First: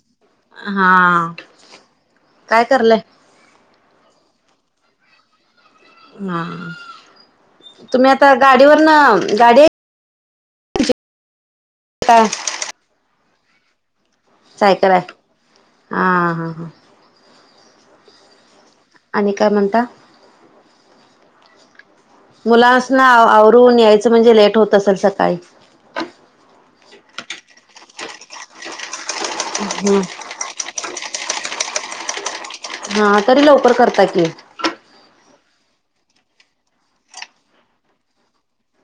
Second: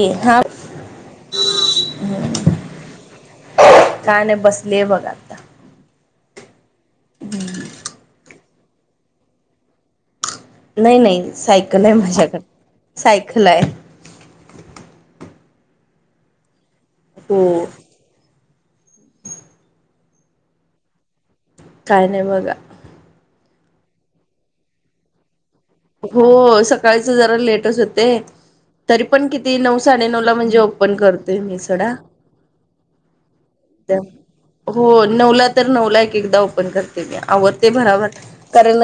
हा हा काय करलाय काय नाय बसले बघ आता हा तुम्ही आता गाडीवरन गाडी हाय नाही नाही सायकल हाय काय माझ्याकड सायकल हाय. सायकल हाय हा हां हां हो. आणि काय म्हणता काय नाही बघा मुलासना आ आवरून यायचं म्हणजे लेट होत असल सकाळी हो सकाळच जरा लेटच होते तरी पण किती नऊ ह साडेनऊ ला म्हणजे ओ पण करतेय मी सोडा हा तरी लवकर त्या करता की. हो नऊला तर नऊला एक एकदा ओपन करते मी आवरते भराभर कारण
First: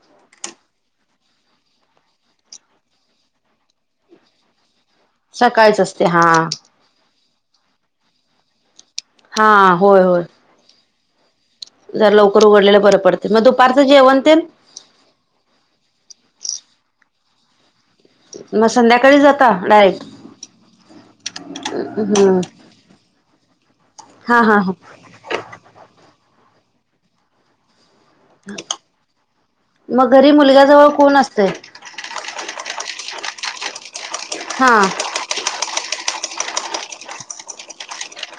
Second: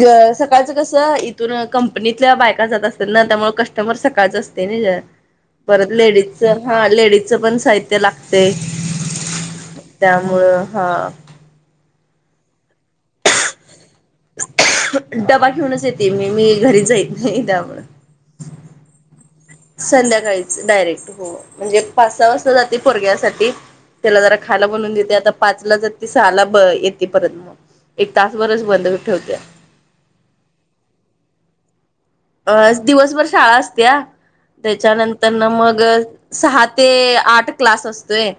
ग सकाळचं कसं इथून कंपनीतल्या बायका जात असतात ना त्यामुळ कस्टमर सकाळच असते नय जरा सकाळीच परत असते हा लेडीजचं हा लेडीजचं पण साहित्य लागतय. हा त्यामुळं हा जरा लवकर उघडलेलं बरं पडतय म दुपारचं जेवण तेनं डबा घेऊनच येते मी मी घरी जायीत नाही त्यामुळ म संध्याकाळी जात संध्याकाळीच डायरेक्ट हो. म्हणजे पाच सहा हम्म वाजता जाते पोरग्यासाठी त्याला जरा हा हा खायला हा बनवून देते आता पाच ला जाते सहाला ब येते परत म एक तासभरच बंद ठेवते. म घरी मुलग्याजवळ कोण असतय. अ दिवसभर शाळा असतेया हा त्याच्यानं त्यांना मग सहा ते आठ क्लास असतोय.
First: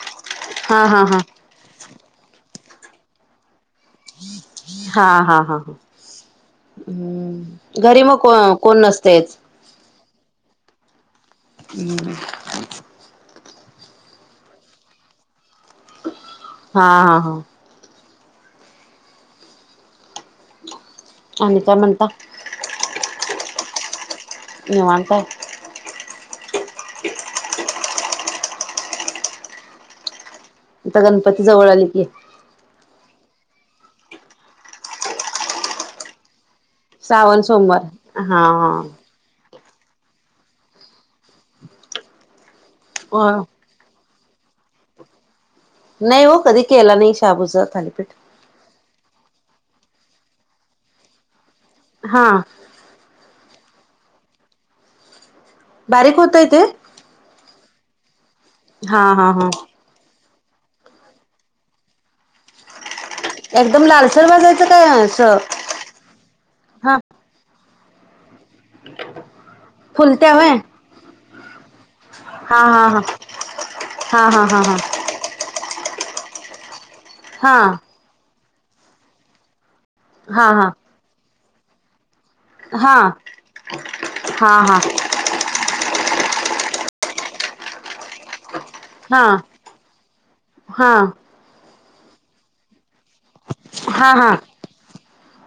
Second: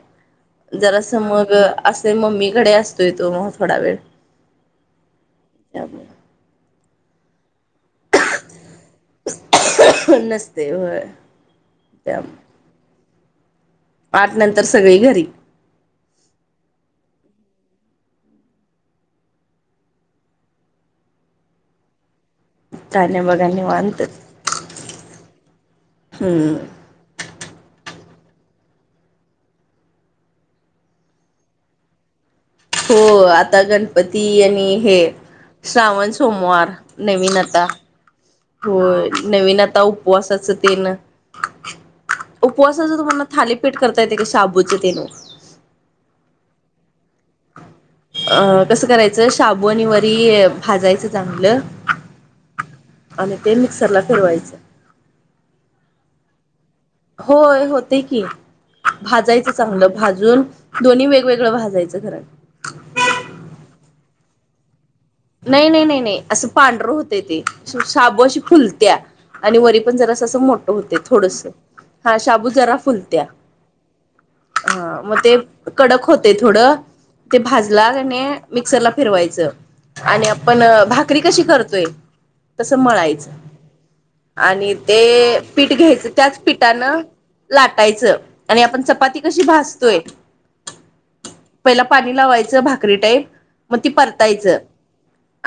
हा हा हा जरास हा मग असे मम्मीकडे असतोय तो म थोडा वेळ. हा हा हा हा हा त्यामुळे हूं घरी म को कोण नसतय. नसते होय. हम्म त्यामुळे आठ नंतर सगळी घरी हा हा हा आणि काय म्हणता काय नाय बघा निवांत निवांत आहे. हम्म आता गणपती जवळ आले की, हो आता गणपती आणि हे श्रावण सोमवार नवीन श्रावण आता सोमवार हा होय. नवीन आता उपवासाच तेन उपवासाच तुम्हाला हो थाली पीठ करता येते काय साबूचे ते? नाही हो कधी केला नाही शाबूचां थालीपीठ. अ कसं करायचं शाबू आणि वरी भाजायचं चांगलं. हां आणि ते मिक्सरला फिरवायचं. बारीक होतय ते? होय होते की हा हा हा भाजायचं चांगलं भाजून दोन्ही वेगवेगळं भाजायचं घरात. एकदम लालसर भाजायचं काय असं नाही नाही नाही नाही असं पांढरं हा होतय ते शाबू अशी फुलत्या. आणि वरी पण जरा फुलत्या असं व्हय मोठं होते थोडस हा शाबू जरा फुलतया. हा हा हा हां मग ते कडक होते थोडं ते हा भाजला कीनय मिक्सरला फिरवायचं. आणि आपण हा हा भाकरी कशी करतोय तसं हा हा मळायचं हा आणि हा ते पीठ घ्यायचं त्याच पीठानं लाटायचं आणि आपण च चपाती हा कशी भाजतोय हा हा पहिला पाणी लावायचं भाकरी टाईप मग ती हा हा परतायचं.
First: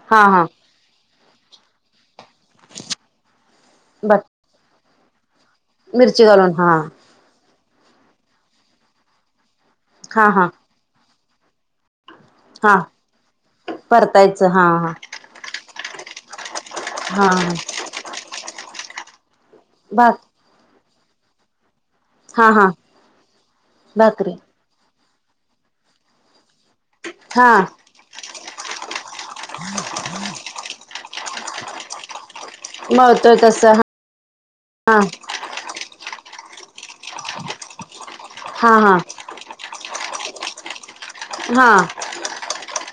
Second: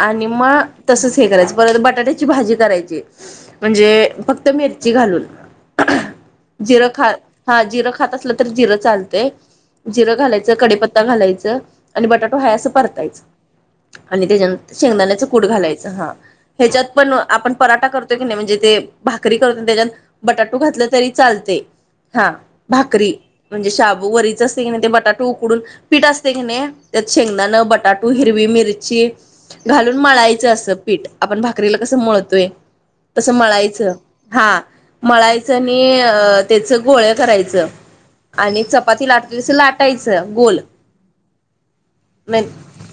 आणि हा हा मग तसच हे करायच परत बटाट्याची भाजी करायची म्हणजे बर फक्त त मिरची घालून मिरची घालून हा जिरं खात हा जिरं खात असलं तरी जिरं चालतंय जिरं हा हा घालायचं कडेपत्ता घालायचं. आणि बटाटू हाय असं हा परतायच. आणि परतायचं हा त्याच्यानंतर हा शेंगदाण्याच कूट घालायचं हा ह्याच्यात पण हा आपण पराठा करतो. म्हणजे ते भाकरी करतो त्याच्यात भाक बटाटू घातलं तरी चालतय. हा भाकरी म्हणजे शाबू भाकरी वरीच असते की नाही ते बटाटे उकडून पीठ असते की नाही त्यात हा शेंगदाणं बटाटू हिरवी मिरची घालून मळायचं असं पीठ. आपण भाकरीला कसं मळतोय तसं मळायचं. हा मळायचं आणि अ त्याच गोळ करायचं. आणि हा हा चपाती लाटतो तसं लाटायचं गोल. हां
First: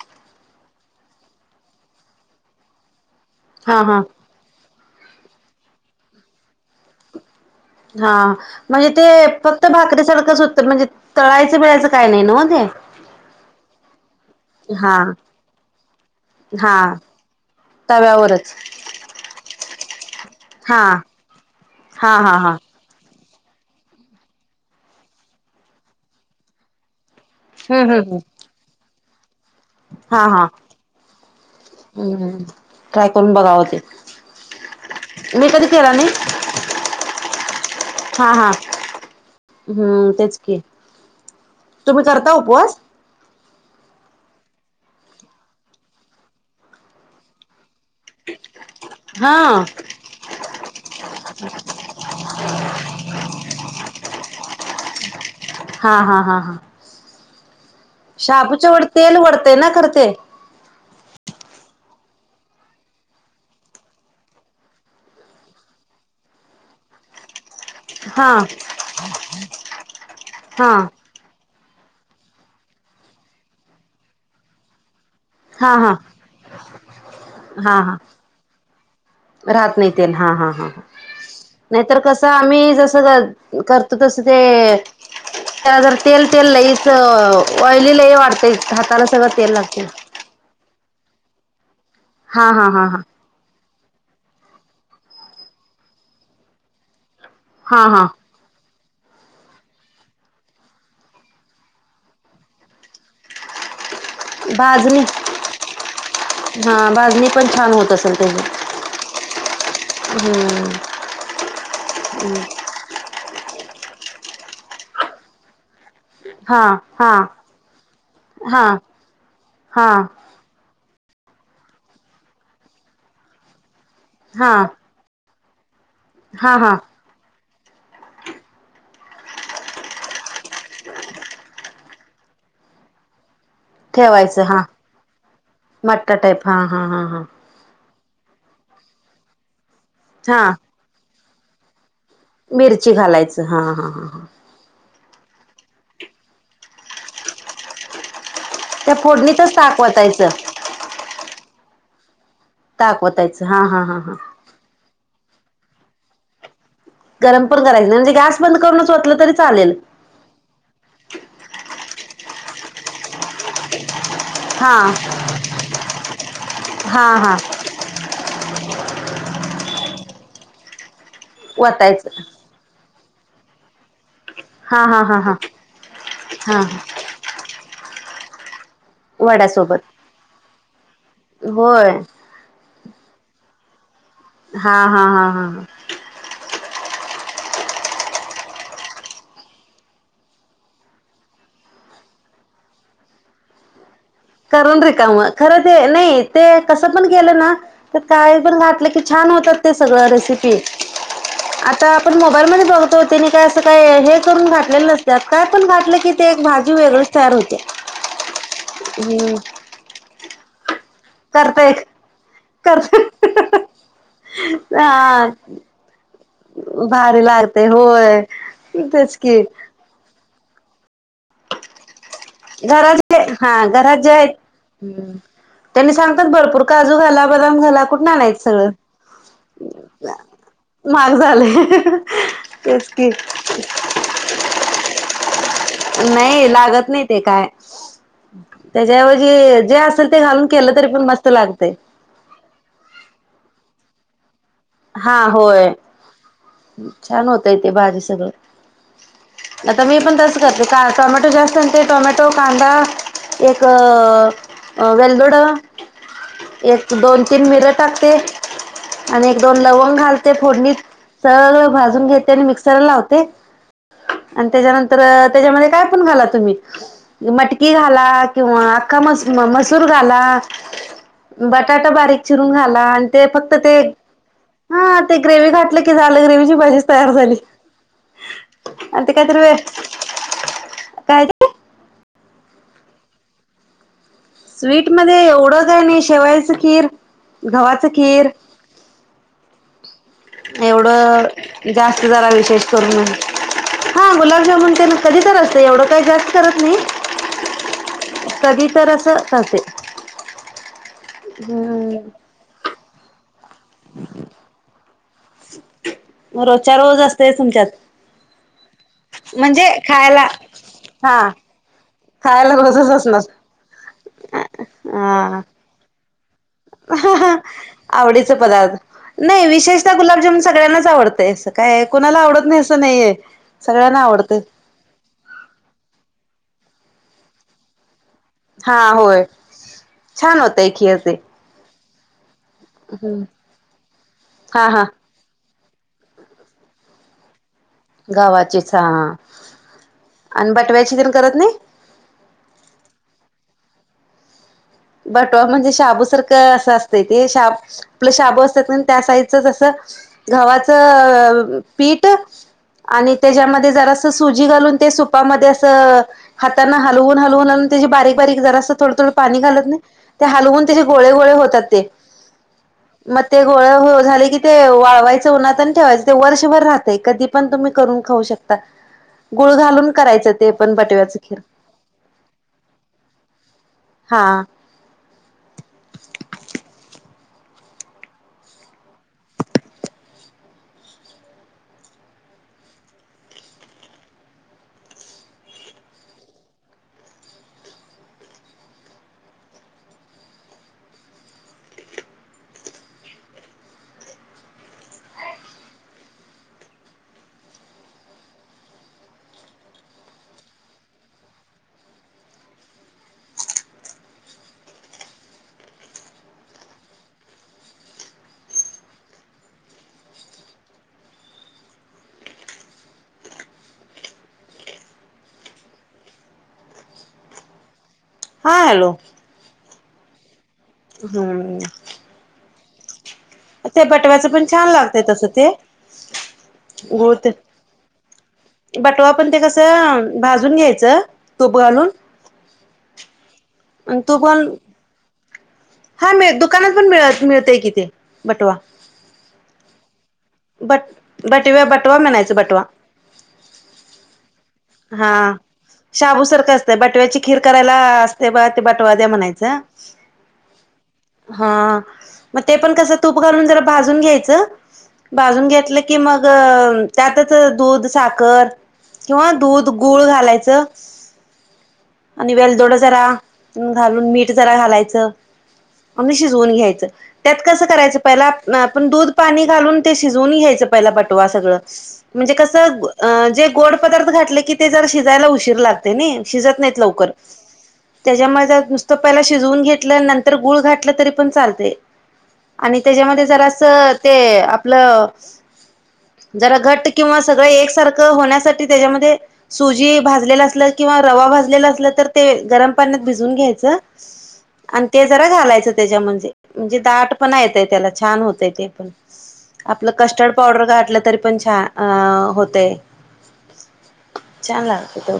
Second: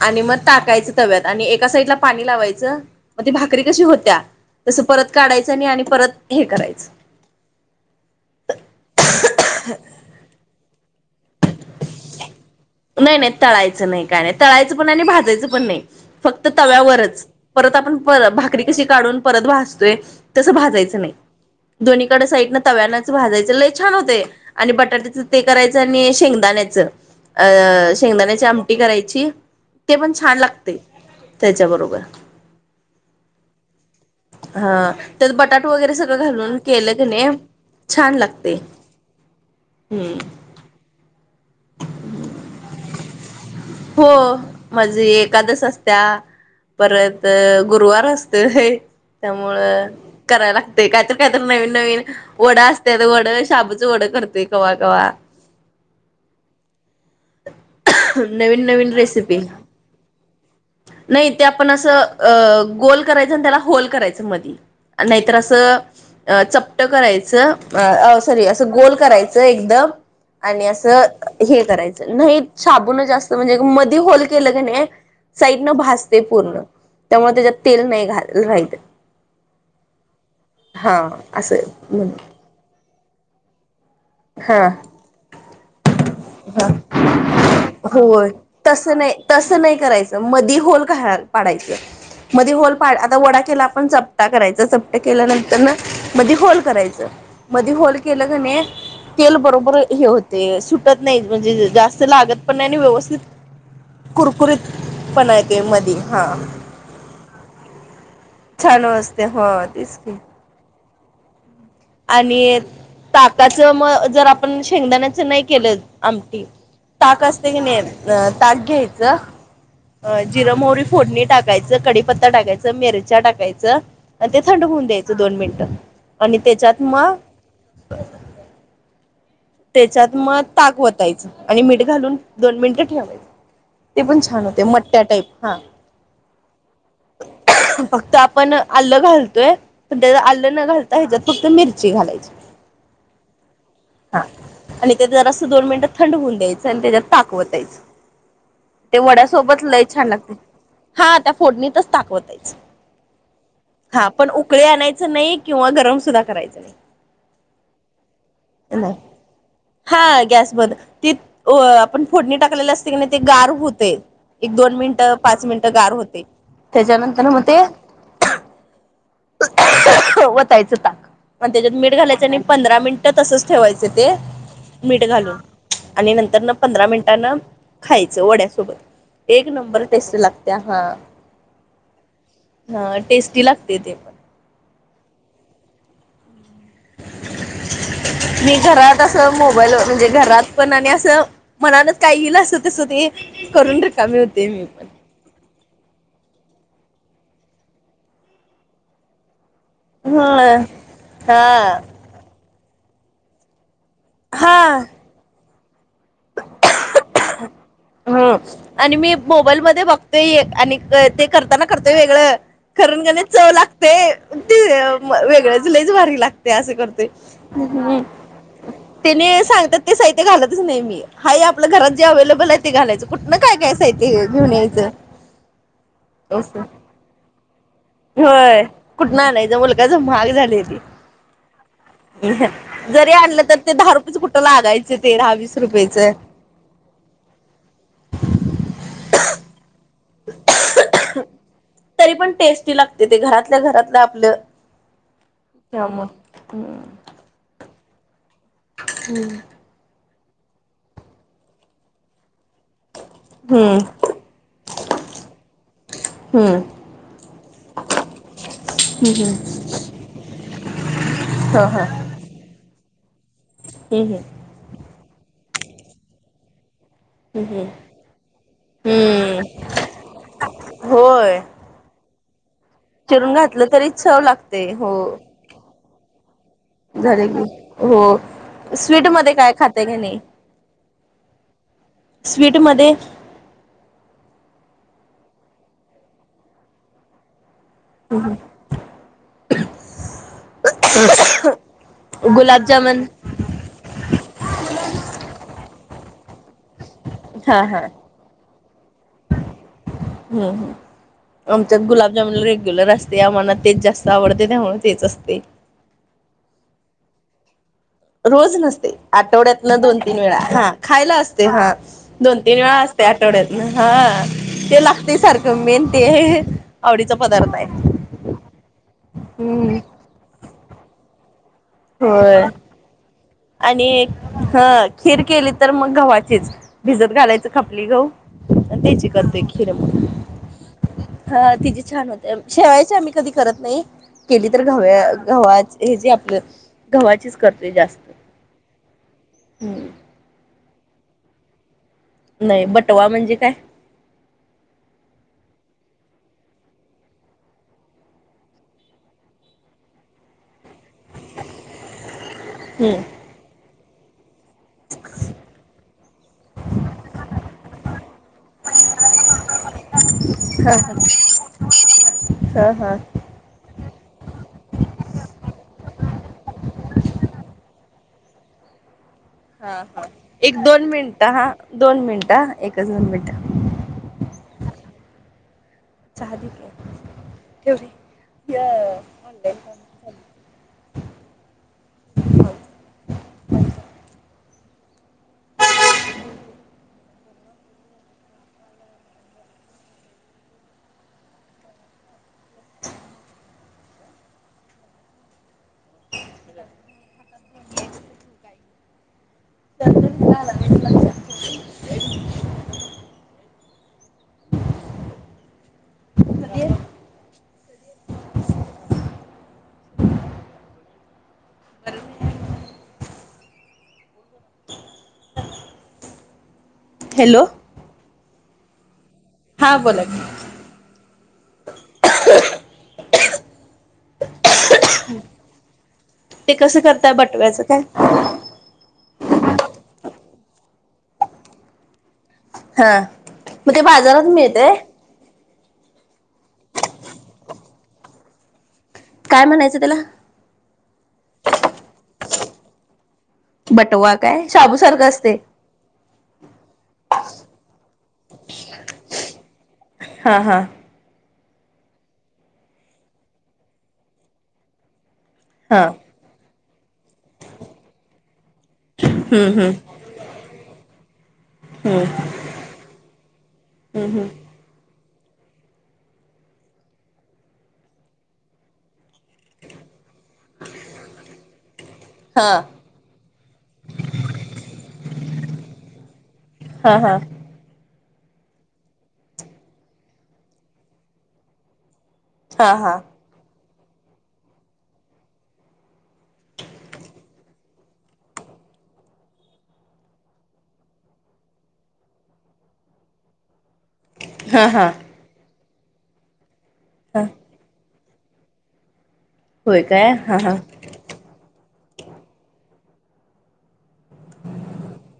आणि मग टाकायचं तव्यात आणि एका साईडला पाणी लावायचं. मग ती भाकरी हा कशी हा होत्या तसं परत काढायचं आणि परत हे करायचं. हा म्हणजे ते फक्त भाकरीेसारखंच होत म्हणजे तळायचं बिळायचं काय नाही न मग ते? नाही नाही तळायचं नाही. का नाही तळायच पण हा नाही भाजायचं पण नाही फक्त हा तव्यावरच परत आपण तव्यावरच भाकरी कशी काढून परत भाजतोय तस हा भाजायच नाही हा दोन्हीकड हा हा साईड तव्या भाजायच लय छान होतय आणि बटाट्याच ते करायचं आणि शेंगदाण्यायचं हम्म अं हम्म हम्म शेंगदाण्याची आमटी करायची. ते पण हा छान हा लागते त्याच्याबरोबर. हम्म ट्राय करून बघावं ते हा त्यात मी कधी बटाटो केला वगैरे नाही सगळं घालून केलं की नाही छान हा हा लागते. हम्म तेच की तुम्ही करता उपवास? हो म्हणजे एकादस असत्या. परत गुरुवार असतोय. हा त्यामुळं करायला लागते काहीतरी काहीतरी नवीन नवीन वडा असत त्याच वडं शाबूचं वडं करतोय कवा कवा. हा हा हा हां नवीन शाबूच्या वड नवीन तेल रेसिपी वढतंय ना खर ते. नाही ते आपण असं अ गोल करायचं आणि त्याला होल करायचं मधी. नाहीतर असं चपट करायचं. अ हा सॉरी असं गोल करायचं एकदम आणि हा असं हे करायचं नाही शाबण जास्त म्हणजे मध होल केलं क नाही साईडन हा हा भासते पूर्ण त्यामुळे त्याच्यात हा तेल हा नाही घाल राहित राहत नाही ते हा हा ह असं नाहीतर म्हण कसं आम्ही जस कर त तस ते ह त्याला जर तेल तेल लईच ऑइलीलाही होय वाढतय तसं हाता नाही सगळं तेल तसं नाही लागते करायचं मधी होल का पाडायचं मध हा हा होल हा हा आता वडा केला चपटा करायचा चपटा केल्यानंतर मध्ये होल करायचा न करायचं मध्ये हा होल हा केलं की तेल बरोबर हे होते सुटतं नाही म्हणजे जास्त लागत पण नाही व्यवस्थित कुरकुरीत भाजणी पण आहे ते मध हा हा भाजणी पण छान होत असेल त्याची छान वाजते हो तस हम्म आणि ताकाच मग जर आपण शेंगदाण्याचं नाही केलं आमटी हा हा ताक असते की नाही हा ताक घ्यायचं हा अ िरम मोरी फोडणी टाकायचं कडीीपत्ता टाकायचे मिरच्या टाकायचं आणि ते हा थंड होऊन द्यायचं दोन मिनिट आणि हा हा त्याच्यात मग त्याच्यात मग ताक वतायचं आणि मीठ घालून दोन मिनिटं ठेवायच ते पण ठेवायचं छान हा होते मट्ट्या टाईप हा मट्टा टाईप हा हा हा हा फक्त आपण आलं घालतोय पण त्या हा आलं न घालता ह्याच्यात फक्त मिरची घालायची मिरची घालायचं हा हा हा आणि ते जरासं दोन मिनिटं थंड होऊन द्यायचं आणि त्याच्यात ताकवतायचं त्या ते फोडणीतच वड्यासोबत ताक लय छान वतायचं लाग हा त्या फोडणीतच दाकवतायच ताकवतायचं हा हा हां हां उकळे आणायच नाही किंवा गरम सुद्धा करायचं नाही गरम पण करायचं नाही म्हणजे गॅस बंद करूनच नाही होतलं तरी चालेल हा गॅस बंद हा गॅस बद त अ आपण फोडणी टाकलेली असते की नाही ते गार होते एक हा दोन मिनिटं पाच मिनिटं गार होते हा त्याच्यानंतर हा मग ते वयच ताक त्याच्यात मीठ वतायचं घालायचं आणि पंधरा मिनिट तसच ठेवायच ते हा हा मीठ हा हा घालून आणि नंतर हा पंधरा मिनट त्यांना खायचं वड्यासोबत एक वड्यासोबत नंबर टेस्ट लागते हा होय हा टेस्टी लागते ते हा हा हा हा मी घरात असं मोबाईलवर म्हणजे घरात पण आणि असं मनातच काय येल असं तसं ते करून रीकामी होते मी करून पण. रे का मग खर ते नाही ते कसं पण कलं ना तर काही पण घातलं की छान होतात ते सगळ रेसिपी ह हा आता पण मोबाईल म बघतो त्यांनी काय असं काय हे करून हा घातलेले नसतत काय पण घातलं की ते एक भाजी वेगळेच तयार होते हम आणि मी हम्म मोबाईलमध्येध्ये बघतोय आणि ते करताना करतय करतेय वेगळं खरण कणे करत चव लागते ते हा वेगळ् च लयीच भारी लागतं ते असे करते भारी लागते होय तेच की त्याने सांगतात. ते साहित्य घालतच नाही. मी- हाय हे आपल्या घरात जे अवेलेबल आहे ते घरात घालायचं जे कुठन काय हा काय घरात जे साहित्य आहेत घेऊन यायचं त्यांनी सांगतात भरपूर काजू घाला, बदाम घाला कुठून आणायचं व्हय सगळं कुटन आणायाच मुलखाच महाग झालय ते. महाग झालंय तेच की जरी आणलं तर ते दहा रुपयेच कुठं लागायच ते दहा वीस रुपयेच नाही लागत नाही ते काय त्याच्याऐवजी जे असेल ते ते घालून केलं तरी पण मस्त लागतय तरी पण टेस्टी लागते ते घरातल्या घरातलं आपलं हा होय त्यामुळे छान होतय ते भारी सगळं [unintelligible] आता मी पण तसं करते का टोमॅटो जास्त आणि ते टोमॅटो, कांदा एक हम्म वेल्दोड एक दोन तीन मिर टाकते आणि हम्म दोन लवंग घालते फोडणीत हा सगळं हा भाजून घेते आणि मिक्सर लावते, हम् हम आणि त्याच्यानंतर त्याच्यामध्ये काय पण घाला तुम्ही हम्म मटकी घाला किंवा अख्खा मस हम्म मसूर घाला होय बट बटाटा बारीक चिरून घाला आणि ते चिरून फक्त घातलं ते तरी चव लागतय हा ते ग्रेवी घातलं की झालं ग्रेवीची भा झाले की हो आणि स्वीट ते मध्ये काहीतरी काय वे खातय का नाही काय ते स्वीटमध्येध्ये स्वीटमध्येध्ये एवढंच आहे नाही शेवायचं खीर गव्हाचं खीर एवढं जास्त झाला विशेष गुलाबजामन करून हा गुलाबजामुन ते कधी करत एवढं काही जास्त करत नाही हा हा कधी तर अस असे हम्म हम्म आमच्या हम्म गुलाबजामन रेग्युलर असते आम्हाला तेच जास्त आवडते त्यामुळे तेच असते मग रोजच्या रोज असतेय तुमच्यात रोज नसते आठवड्यात म्हणजे ना दोन तीन खायला वेळा हा खायला असते हा दोन खायला तीन वेळा रोजच असते असणार आठवड्यातन हा ते लागते सारखं मेहनती आहे ह आवडीच पदार्थ नाही हम्म विशेषतः गुलाबजामुन सगळ्यांनाच आवडतय अस काय कुणाला आवडत होय नाही असं नाहीये आणि सगळ्यांना आवडते ह खीर केली तर मग गव्हाचीच भिजत घालायचं खपली गह हा त्याची होय करतेय खिर छान होतय खीर ते हा तची छान होते शेवायचे आम्ही कधी करत नाही केली तर हा हा गव्या गव्हा हे जे आपलं गव्हाचीच करते जास्त गावाचेच हां हम्म आणि बटव्याची तर करत नाही नाही बटवा म्हणजे काय बटवा म्हणजे शाबूसारखं असं असत ते शाब आपलं शाब असतात ना त्या साईजचच असं घवा्हाच पीठ आणि हम्म त्याच्यामध्ये जरास सुजी घालून ते सुपामध्ये असं हाताना हलवून हलवूनलून त्याची बारीक बारीक जरा असं थोडं थोडं पाणी घालत हलवून हा त्याचे गोळे गोळे होतात ते हा हा म ते गोळ झाले की ते वाळवायचं उन्हातन ठेवायचं ते वर्षभर राहतय कधी पण तुम्ही करून खाऊ शकता गुळ हा घालून हा करायचं ते एक पण दोन बटव्याचं मिनिटं खीर हा दोन मिनिट एकच दोन मिनट हा चा तेवढे ऑन काम चालू. हॅलो हा हॅलो हां बोला म हम्म असच ते बटव्याच पण छान लागत ते कसं करतय गुळ ते बटव्याचं काय बटवा पण ते कसं भाजून घ्यायचं तूप घालून हा मग ते आणि तूप बाजारात घालून मिळते हा मिळ दुकानात पण मिळत मिळतय किथे बटवा काय म्हणायचं त्याला बट बटव्या बटवा म्हनायच बटवा बटवा कायु हा शाबूसारखं असतं बटव्याची खीर करायला असते बा ते बटवा द्या म्हणायचं हा हा हा मग ते पण कस तूप घालून जरा भाजून घ्यायच भाजून हा घ म त्या दूध साख हम्म दूध गुळ घालायचं हो वलदोड जरा घालून मीठ जरा घालायचं म्ह शिजवून घ्यायचं त्यात कसं करायचं पहिला आपण दूध पाणी घालून ते शिजवून घ्यायचं पहिला बटवा सगळं म्हणजे कसं हा जे गोड पदार्थ घातले की ते जरा शिजायला उशीर लागते नाही शिजत नाहीत हा लवकर हा त्याच्यामुळे नुसतं पहिला शिजवून घेतलं नंतर गुळ घातलं तरी पण चालते हा आणि हा त्याच्यामध्ये जरासं ते आपलं जरा घट्ट किंवा सगळं एकसारखं होण्यासाठी त्याच्यामध्ये सुजी भाजलेला असल किंवा रवा भाजलेला असलं तर ते गरम पाण्यात भिजवून घ्यायचं. आणि हा ते जरा घालायचं त्याच्या म्हंजे म्हणजे दाट हा पणा येते त्याला. छान होतेय ते पण होय आपलं काय कस्टर्ड हा हा पावडर घाटलं तरी पण छान आ होतय. छान लागत तो.